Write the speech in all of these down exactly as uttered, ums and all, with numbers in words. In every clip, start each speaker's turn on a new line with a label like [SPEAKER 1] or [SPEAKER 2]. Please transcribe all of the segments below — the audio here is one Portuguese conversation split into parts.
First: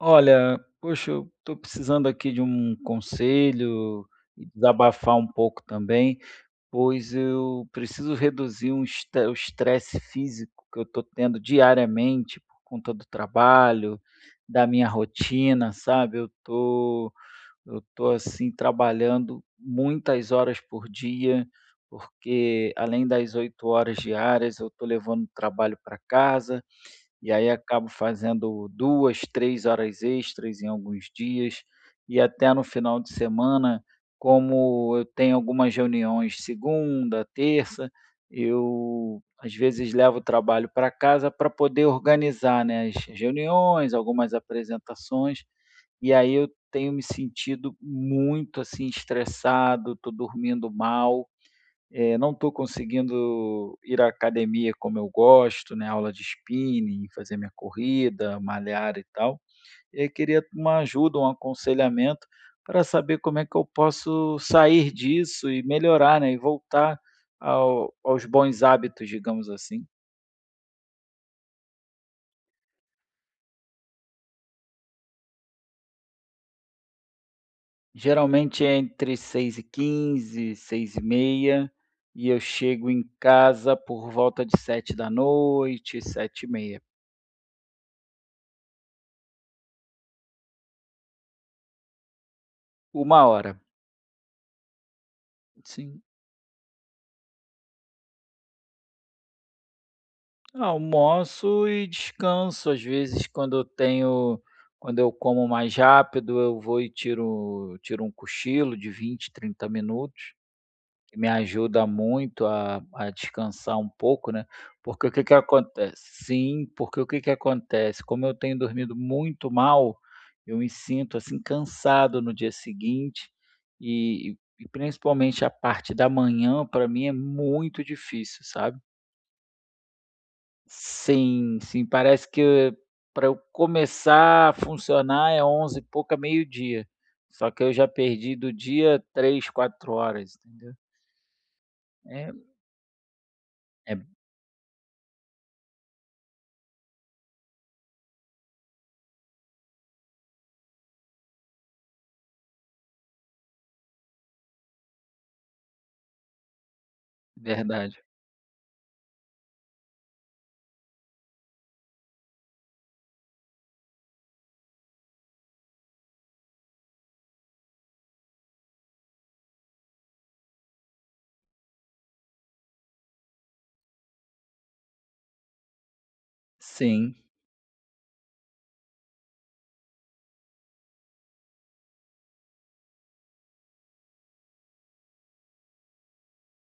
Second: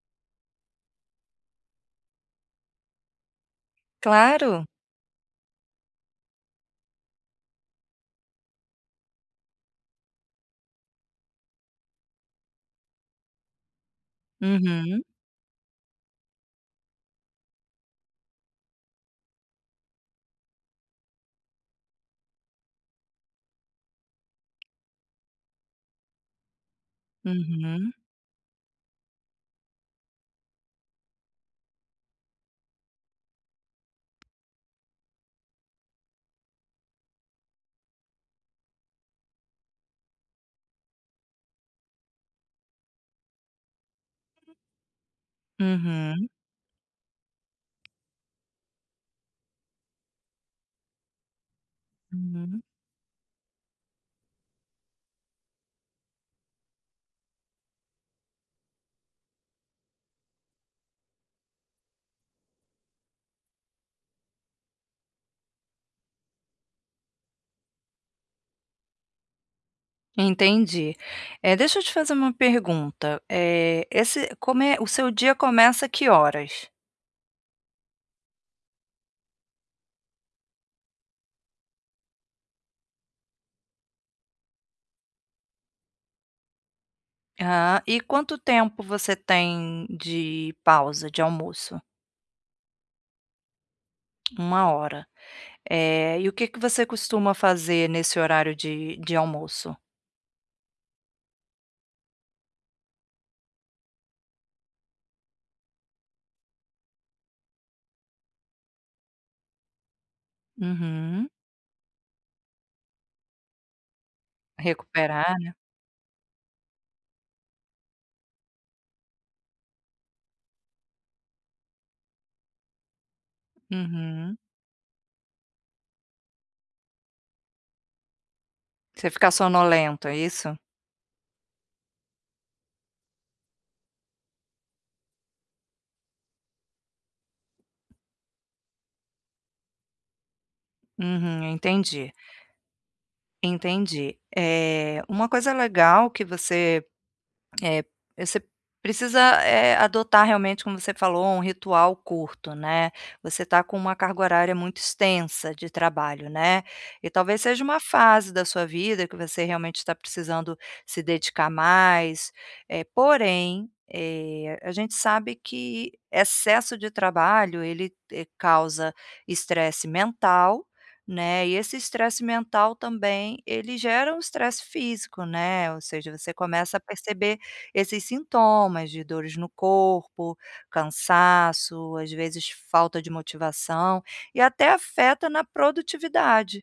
[SPEAKER 1] Olha, poxa, eu estou precisando aqui de um conselho e
[SPEAKER 2] Claro.
[SPEAKER 1] desabafar um pouco também, pois eu preciso reduzir um estre o estresse físico que eu estou tendo diariamente por conta do trabalho, da minha
[SPEAKER 2] Uhum.
[SPEAKER 1] rotina, sabe. Eu estou eu estou, assim, trabalhando muitas horas por dia, porque além das oito horas diárias eu estou levando trabalho para casa, e aí acabo
[SPEAKER 2] Uhum.
[SPEAKER 1] fazendo duas, três horas extras em alguns dias, e até no final de semana, como eu tenho algumas reuniões segunda, terça, eu, às vezes, levo o trabalho para casa para poder organizar, né, as reuniões, algumas apresentações, e
[SPEAKER 2] Uhum.
[SPEAKER 1] aí eu tenho me sentido muito, assim, estressado, estou dormindo mal, eh, não estou
[SPEAKER 2] Uhum.
[SPEAKER 1] conseguindo ir à academia como eu gosto, né, aula de spinning, fazer minha corrida, malhar e tal. E aí queria uma ajuda, um aconselhamento, para saber como é que eu posso sair disso e melhorar, né, e voltar ao aos bons hábitos, digamos, assim.
[SPEAKER 2] Entendi. Eh, deixa eu te fazer uma pergunta, eh, esse come o seu dia começa que horas?
[SPEAKER 1] Geralmente é entre seis e quinze, seis e meia e eu chego em casa por volta de sete da noite, sete e meia.
[SPEAKER 2] Ah, e quanto tempo você tem de pausa de almoço?
[SPEAKER 1] uma hora.
[SPEAKER 2] uma hora,
[SPEAKER 1] Sim.
[SPEAKER 2] eh, e o que que você costuma fazer nesse horário de de almoço?
[SPEAKER 1] Almoço e descanso, às vezes quando eu tenho quando eu como mais rápido, eu vou e tiro tiro um cochilo de vinte, trinta minutos que me
[SPEAKER 2] Uhum.
[SPEAKER 1] ajuda muito a a descansar um pouco, né, porque o que que
[SPEAKER 2] Recuperar, né.
[SPEAKER 1] acontece sim. Porque o que que acontece? Como eu tenho dormido muito mal, eu me sinto, assim, cansado no dia seguinte e
[SPEAKER 2] Uhum.
[SPEAKER 1] e principalmente a parte da manhã, pra mim é muito difícil, sabe.
[SPEAKER 2] Você fica sonolento, é isso?
[SPEAKER 1] Sim, sim, parece que e e pra eu começar a funcionar é onze e pouca, meio-dia, só que eu já perdi do dia três, quatro horas, entendeu.
[SPEAKER 2] Uhum, eu entendi.
[SPEAKER 1] É. É b
[SPEAKER 2] Entendi, eh, uma coisa legal que você, eh, você precisa, eh, adotar, realmente, como você falou, um ritual curto, né, você está com uma carga horária muito extensa de trabalho, né, e talvez seja uma
[SPEAKER 1] Verdade.
[SPEAKER 2] fase da sua vida que você, realmente, está precisando se dedicar mais, eh, porém, eh, a gente sabe que excesso de trabalho, ele causa estresse mental, né, e esse estresse mental também ele gera o estresse físico, né, ou seja, você começa a
[SPEAKER 1] Sim.
[SPEAKER 2] perceber esses sintomas de dores no corpo, cansaço, às vezes, falta de motivação e até afeta na produtividade,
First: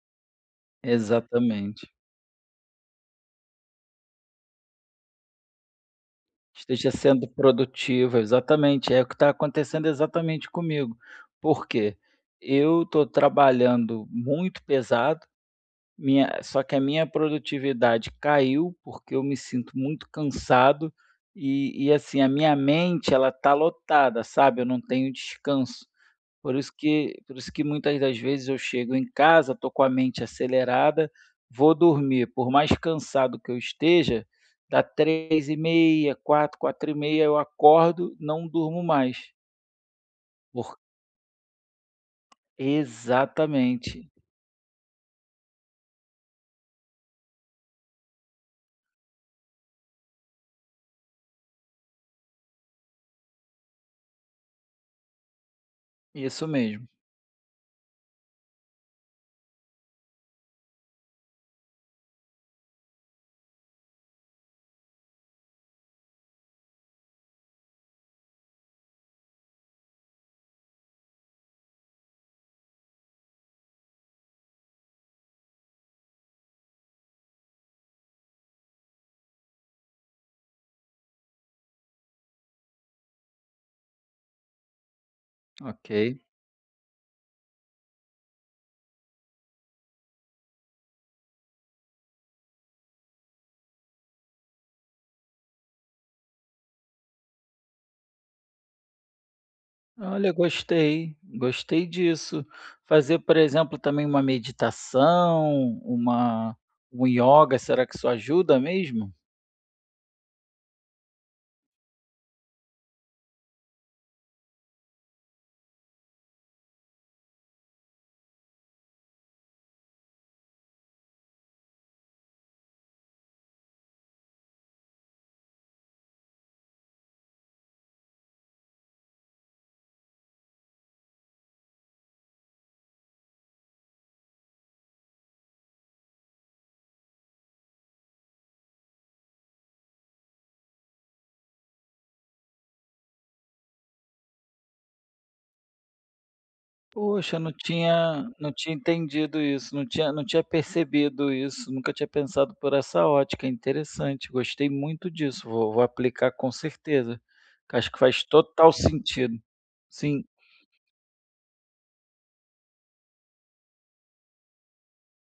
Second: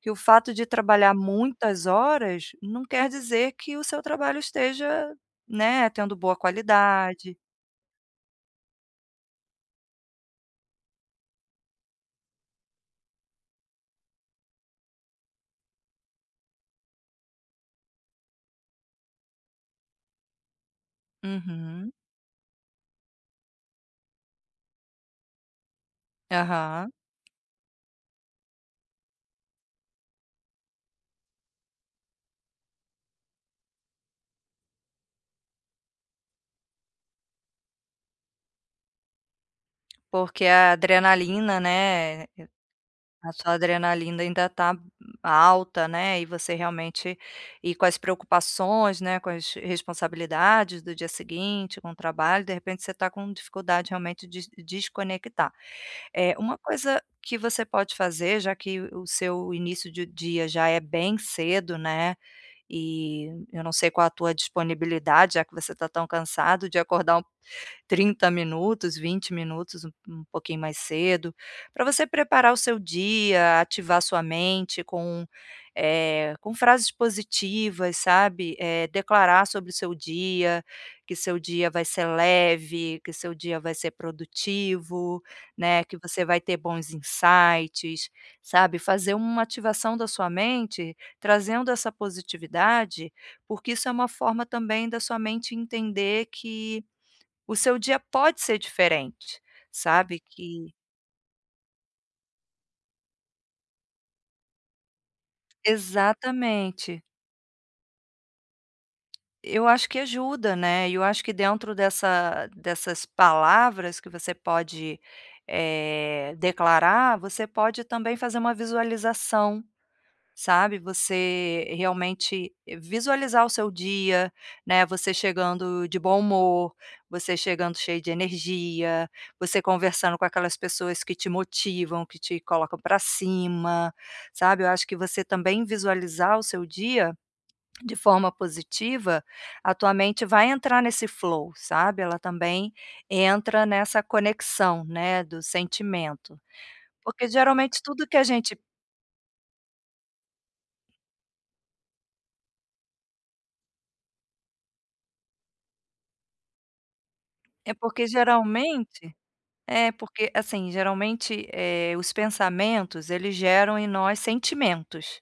[SPEAKER 2] que o fato de trabalhar muitas
[SPEAKER 1] Exatamente.
[SPEAKER 2] horas não quer dizer que o seu trabalho esteja, né, tendo boa
[SPEAKER 1] Esteja sendo
[SPEAKER 2] qualidade.
[SPEAKER 1] produtiva, exatamente, é o que está acontecendo exatamente comigo, porque eu tô trabalhando muito pesado, minha só que a minha produtividade caiu, porque eu me sinto muito cansado e
[SPEAKER 2] Uhum.
[SPEAKER 1] e assim, a minha mente, ela está lotada, sabe, eu não tenho descanso, por isso
[SPEAKER 2] Aham.
[SPEAKER 1] que por isso que muitas das vezes eu chego em casa, tô com a mente acelerada, vou dormir, por mais cansado que eu esteja, dá três e meia, quatro, quatro e meia eu acordo, não durmo mais.
[SPEAKER 2] Porque a
[SPEAKER 1] Por
[SPEAKER 2] adrenalina, né, eh, a sua
[SPEAKER 1] Exatamente.
[SPEAKER 2] adrenalina ainda tá alta, né, e você realmente aí, com as preocupações, né, com as responsabilidades do dia seguinte, com o trabalho. De repente, você está com dificuldade realmente de de desconectar. É,
[SPEAKER 1] Isso
[SPEAKER 2] uma
[SPEAKER 1] mesmo.
[SPEAKER 2] coisa que você pode fazer, já que o seu início de dia já é bem cedo, né, e eu não sei qual a tua disponibilidade, já que você está tão cansado, de acordar trinta minutos, vinte minutos, um um pouquinho mais cedo, pra você preparar o seu dia, ativar sua mente com, eh, com frases positivas, sabe, eh, declarar sobre o seu dia, que seu dia vai ser leve, que seu dia vai ser produtivo, né, que
[SPEAKER 1] Ok.
[SPEAKER 2] você vai ter bons insights, sabe. Fazer uma ativação da sua mente, trazendo essa positividade, porque isso é uma forma também da sua mente entender que o seu dia pode ser diferente, sabe
[SPEAKER 1] Olha,
[SPEAKER 2] que
[SPEAKER 1] gostei, gostei disso. Fazer, por exemplo, também uma meditação, uma
[SPEAKER 2] Exatamente.
[SPEAKER 1] uma yoga, será que isso ajuda mesmo?
[SPEAKER 2] Eu acho que ajuda, né, e eu acho que dentro dessa dessas palavras que você pode, eh, declarar, você pode também fazer uma visualização, sabe. Você realmente visualizar o seu dia, né, você chegando de bom humor, você chegando cheio de energia, você conversando com aquelas pessoas que te motivam, que te colocam para cima, sabe, eu acho que você também visualizar o seu dia, de forma positiva, a tua mente vai entrar nesse flow, sabe. Ela também entra nessa conexão, né, do sentimento, porque
[SPEAKER 1] Poxa, não
[SPEAKER 2] geralmente tudo que a
[SPEAKER 1] tinha não
[SPEAKER 2] gente
[SPEAKER 1] tinha entendido isso, não tinha não tinha percebido isso. Nunca tinha pensado por essa ótica. É interessante, gostei muito disso, vou vou aplicar, com certeza,
[SPEAKER 2] É
[SPEAKER 1] porque acho que
[SPEAKER 2] porque
[SPEAKER 1] faz total
[SPEAKER 2] geralmente
[SPEAKER 1] sentido,
[SPEAKER 2] é
[SPEAKER 1] sim.
[SPEAKER 2] porque, assim, geralmente, eh, os pensamentos, eles geram em nós sentimentos.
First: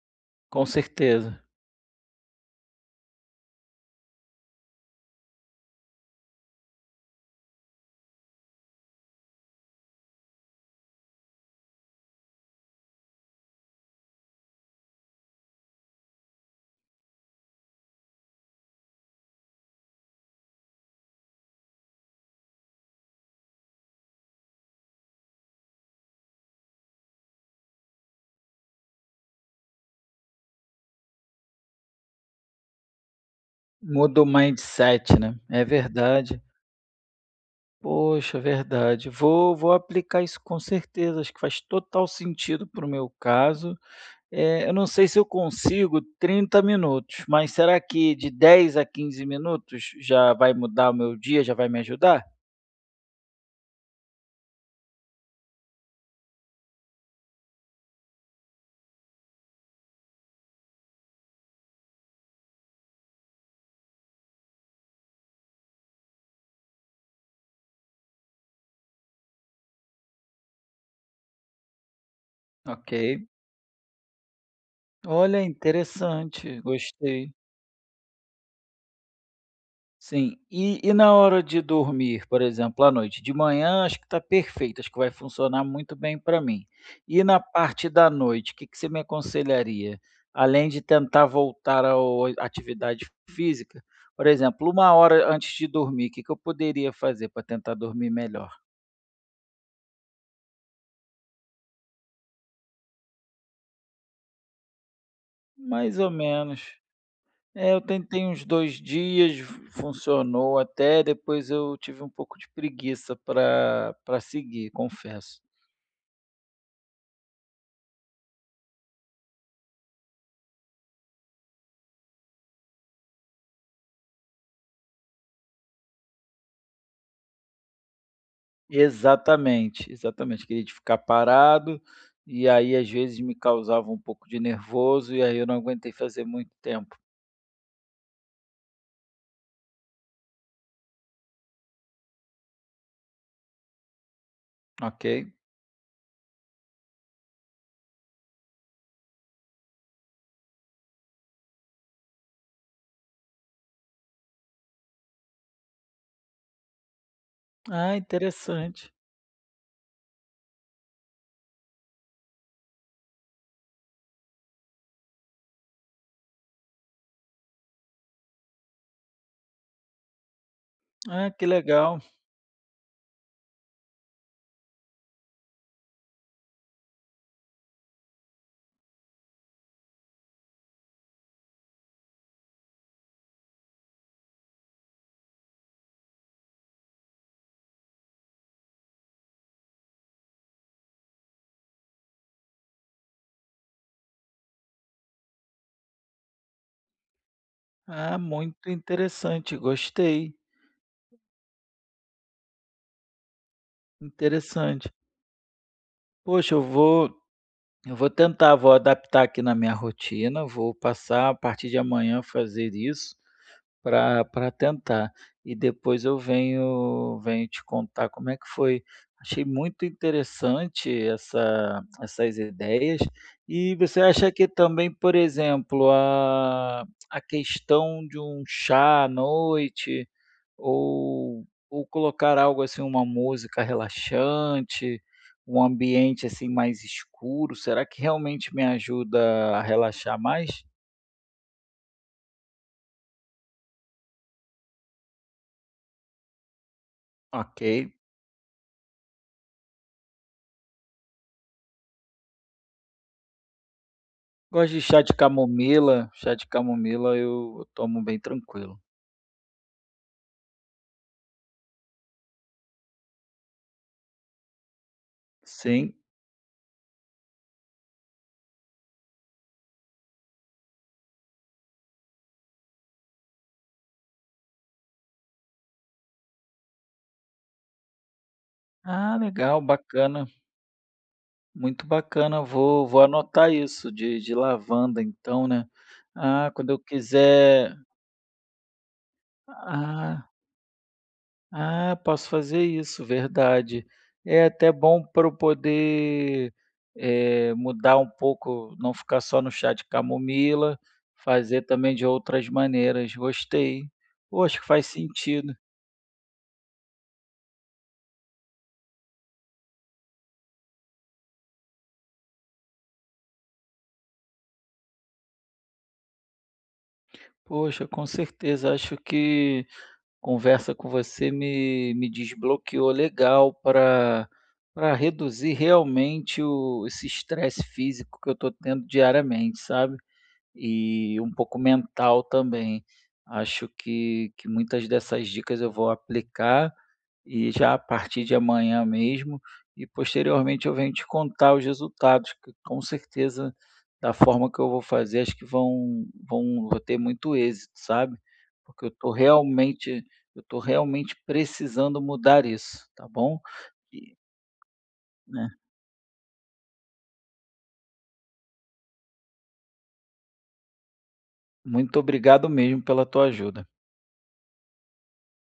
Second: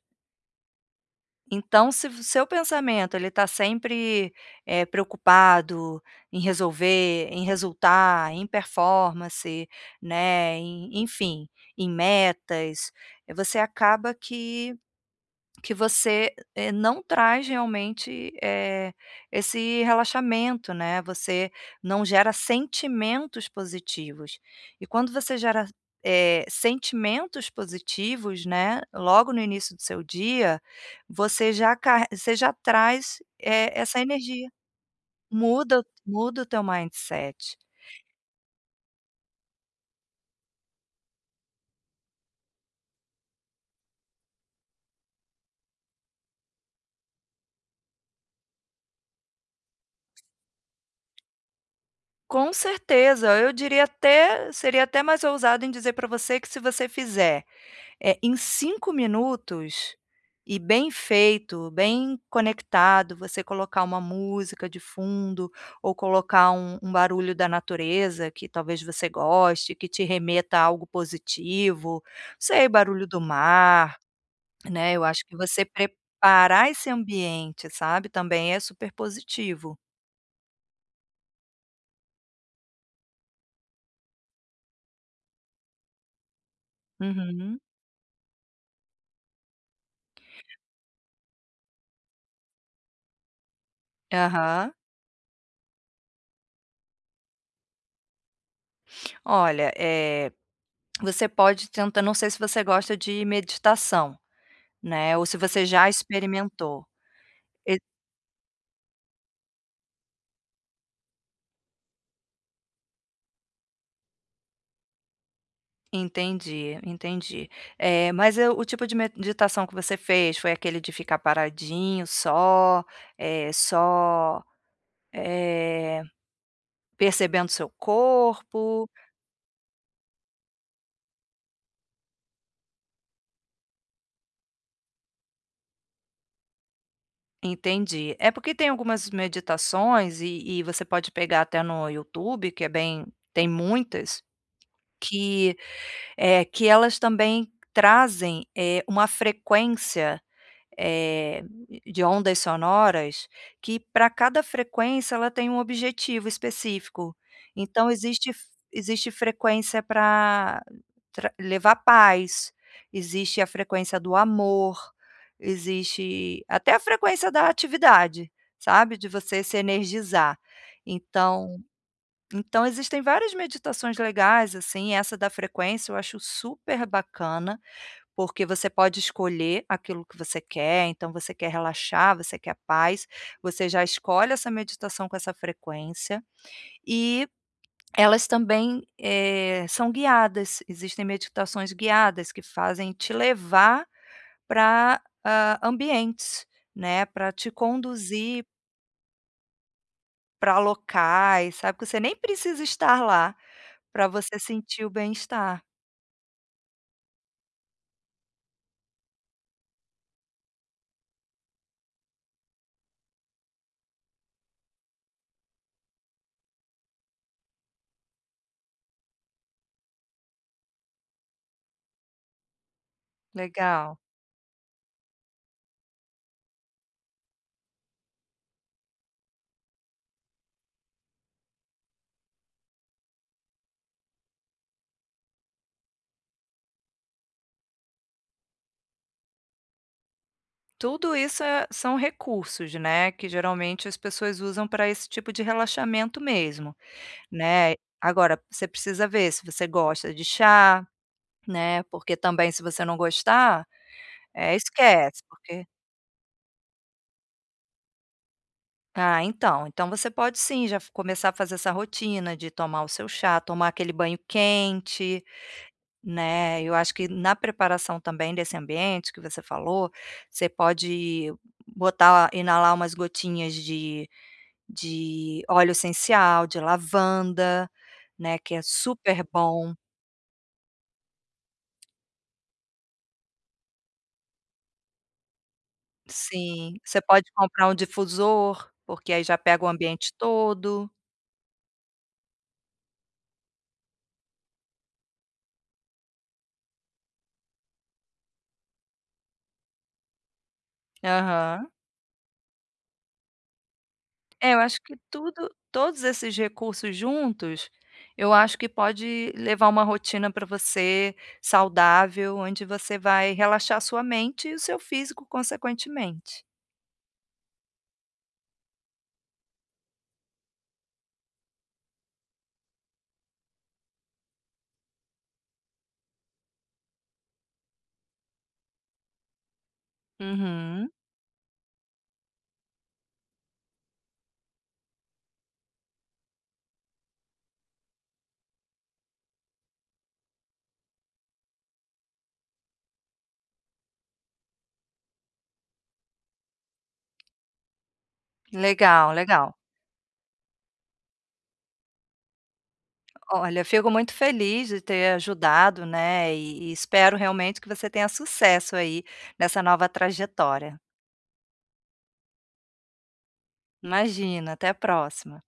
[SPEAKER 1] Com certeza.
[SPEAKER 2] Então se vo o seu pensamento ele tá sempre, eh, preocupado em resolver, em resultar, em performance, né, em enfim, em metas, você acaba que que você, eh, não traz realmente, eh, esse relaxamento, né, você não gera sentimentos positivos e quando você gera, eh, sentimentos positivos, né, logo no início do seu dia, você já car você já traz, eh, essa
[SPEAKER 1] Muda o
[SPEAKER 2] energia,
[SPEAKER 1] mindset, né, é
[SPEAKER 2] muda muda
[SPEAKER 1] verdade.
[SPEAKER 2] o teu mindset.
[SPEAKER 1] Poxa, verdade, vou vou aplicar isso, com certeza, acho que faz total sentido para o meu caso, eh, eu não sei se eu consigo trinta minutos, mas será que de dez a quinze minutos já vai mudar o meu dia, já vai me ajudar?
[SPEAKER 2] Com certeza, eu diria até seria até mais ousada em dizer pra você que se você fizer, eh, em cinco minutos e bem feito, bem conectado, você colocar uma música de fundo ou colocar um um barulho da natureza que, talvez, você goste, que te remeta a algo positivo, não sei, o barulho do
[SPEAKER 1] Ok.
[SPEAKER 2] mar, né, eu acho que
[SPEAKER 1] Olha,
[SPEAKER 2] você
[SPEAKER 1] interessante,
[SPEAKER 2] preparar esse
[SPEAKER 1] gostei.
[SPEAKER 2] ambiente, sabe, também é super positivo.
[SPEAKER 1] Sim. E e na hora de dormir, por exemplo, à noite? De manhã acho que tá perfeito, acho que vai funcionar muito bem pra mim e na
[SPEAKER 2] Uhum.
[SPEAKER 1] parte da noite, que que você me aconselharia? Além de tentar voltar ao oi atividade física. Por exemplo,
[SPEAKER 2] Aham.
[SPEAKER 1] uma hora antes de dormir, que que eu poderia fazer pra tentar dormir melhor?
[SPEAKER 2] Olha, eh, você pode tenta não sei se você gosta de meditação, né. Ou se você já
[SPEAKER 1] Mais ou menos.
[SPEAKER 2] experimentou,
[SPEAKER 1] É,
[SPEAKER 2] e
[SPEAKER 1] eu tentei uns dois dias, fun funcionou até, depois eu tive um pouco de preguiça para, para seguir, confesso.
[SPEAKER 2] Entendi, entendi, eh, mas eu, o tipo de meditação que você fez foi aquele de ficar paradinho só, eh, só, eh, percebendo seu corpo?
[SPEAKER 1] Exatamente, exatamente, aquele de ficar parado e aí, às vezes, me causava um pouco de nervoso, e aí eu não aguentei fazer muito tempo.
[SPEAKER 2] Entendi, é porque tem algumas meditações, e e você pode pegar até no YouTube, que é bem, tem muitas,
[SPEAKER 1] Ok.
[SPEAKER 2] que, eh, que elas também trazem, eh, uma frequência, eh de ondas sonoras, que, para cada frequência, ela tem um objetivo específico. Então,
[SPEAKER 1] Ah,
[SPEAKER 2] existe f
[SPEAKER 1] interessante.
[SPEAKER 2] existe frequência para tra levar paz, existe a frequência do amor, existe até a frequência da atividade, sabe, de você se energizar.
[SPEAKER 1] Ah, que
[SPEAKER 2] Então,
[SPEAKER 1] legal.
[SPEAKER 2] então, existem várias meditações legais assim. Essa da frequência eu acho super bacana, porque você pode escolher aquilo que você quer. Então, você quer relaxar, você quer paz, você já escolhe essa meditação com essa frequência. E elas também, eh, são guiadas, existem meditações guiadas que fazem te levar, ah, para ambientes, né. Para te
[SPEAKER 1] Ah,
[SPEAKER 2] conduzir
[SPEAKER 1] muito interessante, gostei.
[SPEAKER 2] para locais, sabe. Que você nem precisa estar lá para você sentir o
[SPEAKER 1] Interessante.
[SPEAKER 2] bem-estar.
[SPEAKER 1] Poxa, eu vou eu vou tentar, vou adaptar aqui na minha rotina, vou passar a partir de amanhã a fazer isso pra pra tentar. E depois eu venho venho te contar como é que foi. Achei muito interessante essa essas ideias. E
[SPEAKER 2] Legal.
[SPEAKER 1] você acha que também, por exemplo, a a questão de um chá à noite ou ou colocar algo, assim, uma música relaxante, um ambiente, assim, mais escuro, será que realmente me ajuda a relaxar mais?
[SPEAKER 2] Tudo isso é são recursos, né, que geralmente as pessoas usam pra esse tipo de relaxamento mesmo, né.
[SPEAKER 1] Ok.
[SPEAKER 2] Agora, você precisa ver se você gosta de chá, né, porque, também, se você não gostar, eh,
[SPEAKER 1] Gosto de chá de
[SPEAKER 2] esquece, porque
[SPEAKER 1] camomila, chá de camomila eu tomo bem tranquilo.
[SPEAKER 2] Ah, então, então você pode, sim, já f começar a fazer essa rotina de tomar o seu chá, tomar aquele banho quente,
[SPEAKER 1] Sim.
[SPEAKER 2] né. Eu acho que na preparação também desse ambiente que você falou, você pode botar inalar umas gotinhas de de óleo essencial de lavanda, né, que é
[SPEAKER 1] Ah,
[SPEAKER 2] super
[SPEAKER 1] legal,
[SPEAKER 2] bom.
[SPEAKER 1] bacana. Muito bacana, vou vou anotar isso de de lavanda então, né. Ah, quando
[SPEAKER 2] Sim,
[SPEAKER 1] eu
[SPEAKER 2] você pode comprar um
[SPEAKER 1] quiser
[SPEAKER 2] difusor, porque aí já pega o ambiente
[SPEAKER 1] Ah.
[SPEAKER 2] todo.
[SPEAKER 1] Ah, posso fazer isso, verdade. É até bom pra eu poder, eh, mudar um pouco, não ficar só no chá de camomila, fazer
[SPEAKER 2] Aham.
[SPEAKER 1] também de outras maneiras, gostei. Oh,
[SPEAKER 2] É,
[SPEAKER 1] acho
[SPEAKER 2] eu
[SPEAKER 1] que
[SPEAKER 2] acho
[SPEAKER 1] faz
[SPEAKER 2] que tudo
[SPEAKER 1] sentido.
[SPEAKER 2] todos esses recursos juntos, eu acho que pode levar uma rotina para você, saudável, onde você vai relaxar sua mente e o seu físico, consequentemente.
[SPEAKER 1] Poxa, com certeza, acho que conversa com você me me desbloqueou legal pra pra reduzir realmente o esse estresse físico que eu estou tendo diariamente, sabe,
[SPEAKER 2] Uhum.
[SPEAKER 1] e um pouco mental, também. Acho que que muitas dessas dicas, eu vou aplicar, e já a partir de amanhã mesmo, e posteriormente eu venho te contar os resultados, que com certeza, da forma que eu vou fazer, acho que vão vão vou ter muito êxito, sabe, porque eu tô
[SPEAKER 2] Legal, legal.
[SPEAKER 1] realmente eu tô realmente precisando mudar isso, tá bom.
[SPEAKER 2] Olha, fico muito
[SPEAKER 1] E
[SPEAKER 2] feliz de ter
[SPEAKER 1] né.
[SPEAKER 2] ajudado, né, e e espero, realmente, que você tenha sucesso aí, nessa nova trajetória.
[SPEAKER 1] Muito obrigado mesmo pela tua ajuda.
[SPEAKER 2] Imagina, até a próxima.